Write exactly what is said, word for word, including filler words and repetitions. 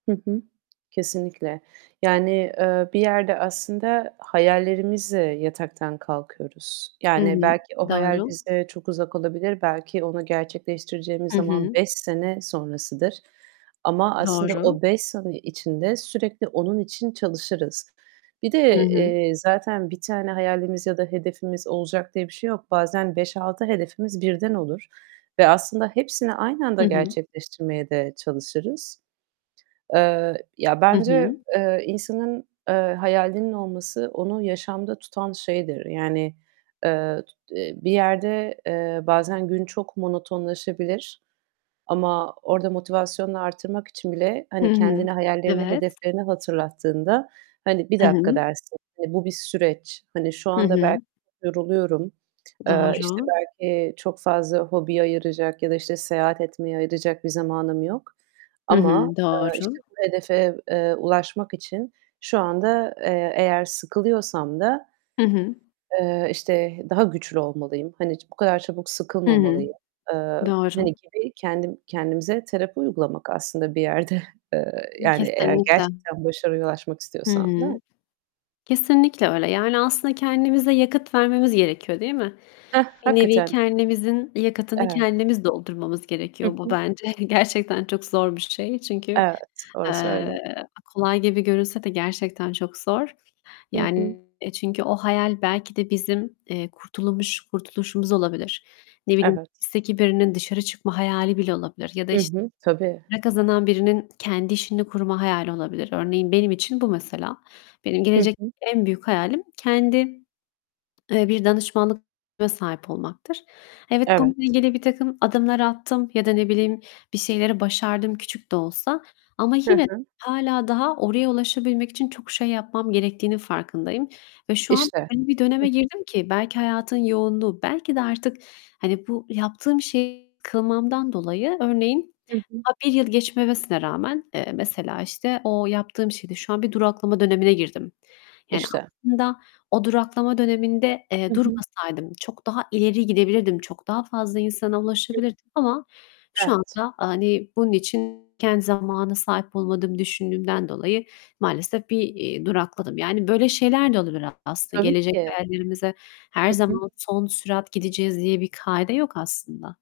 Hı hı, kesinlikle. Yani, eee, bir yerde aslında hayallerimizle yataktan kalkıyoruz. Hı Yani, hı. belki o hayal Doğru. bize çok uzak olabilir. Belki onu gerçekleştireceğimiz Hı zaman hı. beş sene sonrasıdır ama aslında Doğru. o beş sene içinde sürekli onun için çalışırız. Bir Hı de, hı. eee, zaten bir tane hayalimiz ya da hedefimiz olacak diye bir şey yok. Bazen beş altı hedefimiz birden olur ve aslında hepsini aynı anda Hı hı. gerçekleştirmeye de çalışırız. Eee, ya, Hı bence, hı. eee, insanın, eee, hayalinin olması onu yaşamda tutan şeydir. Yani, eee, tut eee, bir yerde, eee, bazen gün çok monotonlaşabilir ama orada motivasyonunu artırmak için bile, Hı hani hı. kendine hayallerini, Evet. hedeflerini hatırlattığında, hani "bir Hı dakika." hı. dersin. Hani, bu bir süreç. Hani, şu Hı anda belki hı. yoruluyorum, eee, işte Doğru. belki çok fazla hobiye ayıracak ya da, işte, seyahat etmeye ayıracak bir zamanım yok Hı ama, hı, eee, işte, doğru. bu hedefe, eee, ulaşmak için şu anda, eee, eğer sıkılıyorsam da Hı hı. eee, işte, daha güçlü olmalıyım. Hani bu kadar çabuk Hı hı, sıkılmamalıyım eee, doğru. hani, gibi kendim kendimize terapi uygulamak aslında bir yerde. Eee, yani eğer Kesinlikle. gerçekten başarıya ulaşmak Hı istiyorsan, değil mi? hı. Kesinlikle öyle. Yani, aslında kendimize yakıt vermemiz gerekiyor, değil mi? Hah, Bir nevi hakikaten. kendimizin yakıtını Evet. kendimiz doldurmamız Hı gerekiyor. Bu hı. bence gerçekten çok zor bir şey. Çünkü, Evet, orası öyle. eee, kolay gibi görünse de gerçekten çok zor. Hı hı. Yani çünkü o hayal belki de bizim, eee, kurtulumuş kurtuluşumuz olabilir. Ne bileyim, Evet. hapisteki birinin dışarı çıkma hayali bile olabilir ya da, Hı işte hı, tabii. para kazanan birinin kendi işini kurma hayali olabilir. Örneğin benim için bu mesela. Benim Hı gelecekteki hı. en büyük hayalim kendi, eee, bir danışmanlık [unintelligible] sahip olmaktır. Evet, bununla Evet. ilgili birtakım adımlar attım ya da, ne bileyim, bir şeyleri başardım küçük de olsa. Ama Hı yine de hı. hâlâ daha oraya ulaşabilmek için çok şey yapmam gerektiğinin farkındayım ve şu an İşte, öyle bir döneme hı hı. girdim ki belki hayatın yoğunluğu, belki de artık, hani, bu yaptığım şeyi kılmamdan dolayı örneğin Hı hı. daha bir yıl geçmemesine rağmen, eee, mesela, işte, o yaptığım şeyde şu an bir duraklama dönemine girdim. Yani İşte. aslında o duraklama döneminde, Hı eee, hı. durmasaydım çok daha ileri gidebilirdim. Çok daha fazla insana [unintelligible] ulaşabilirdim ama şu Evet. anda, hani, bunun için kendi zamana sahip olmadığımı düşündüğümden dolayı maalesef bir, eee, durakladım. Yani, böyle şeyler de olabilir aslında. Tabii Gelecek ki. hayallerimize her Hı hı. zaman son sürat gideceğiz diye bir kaide yok aslında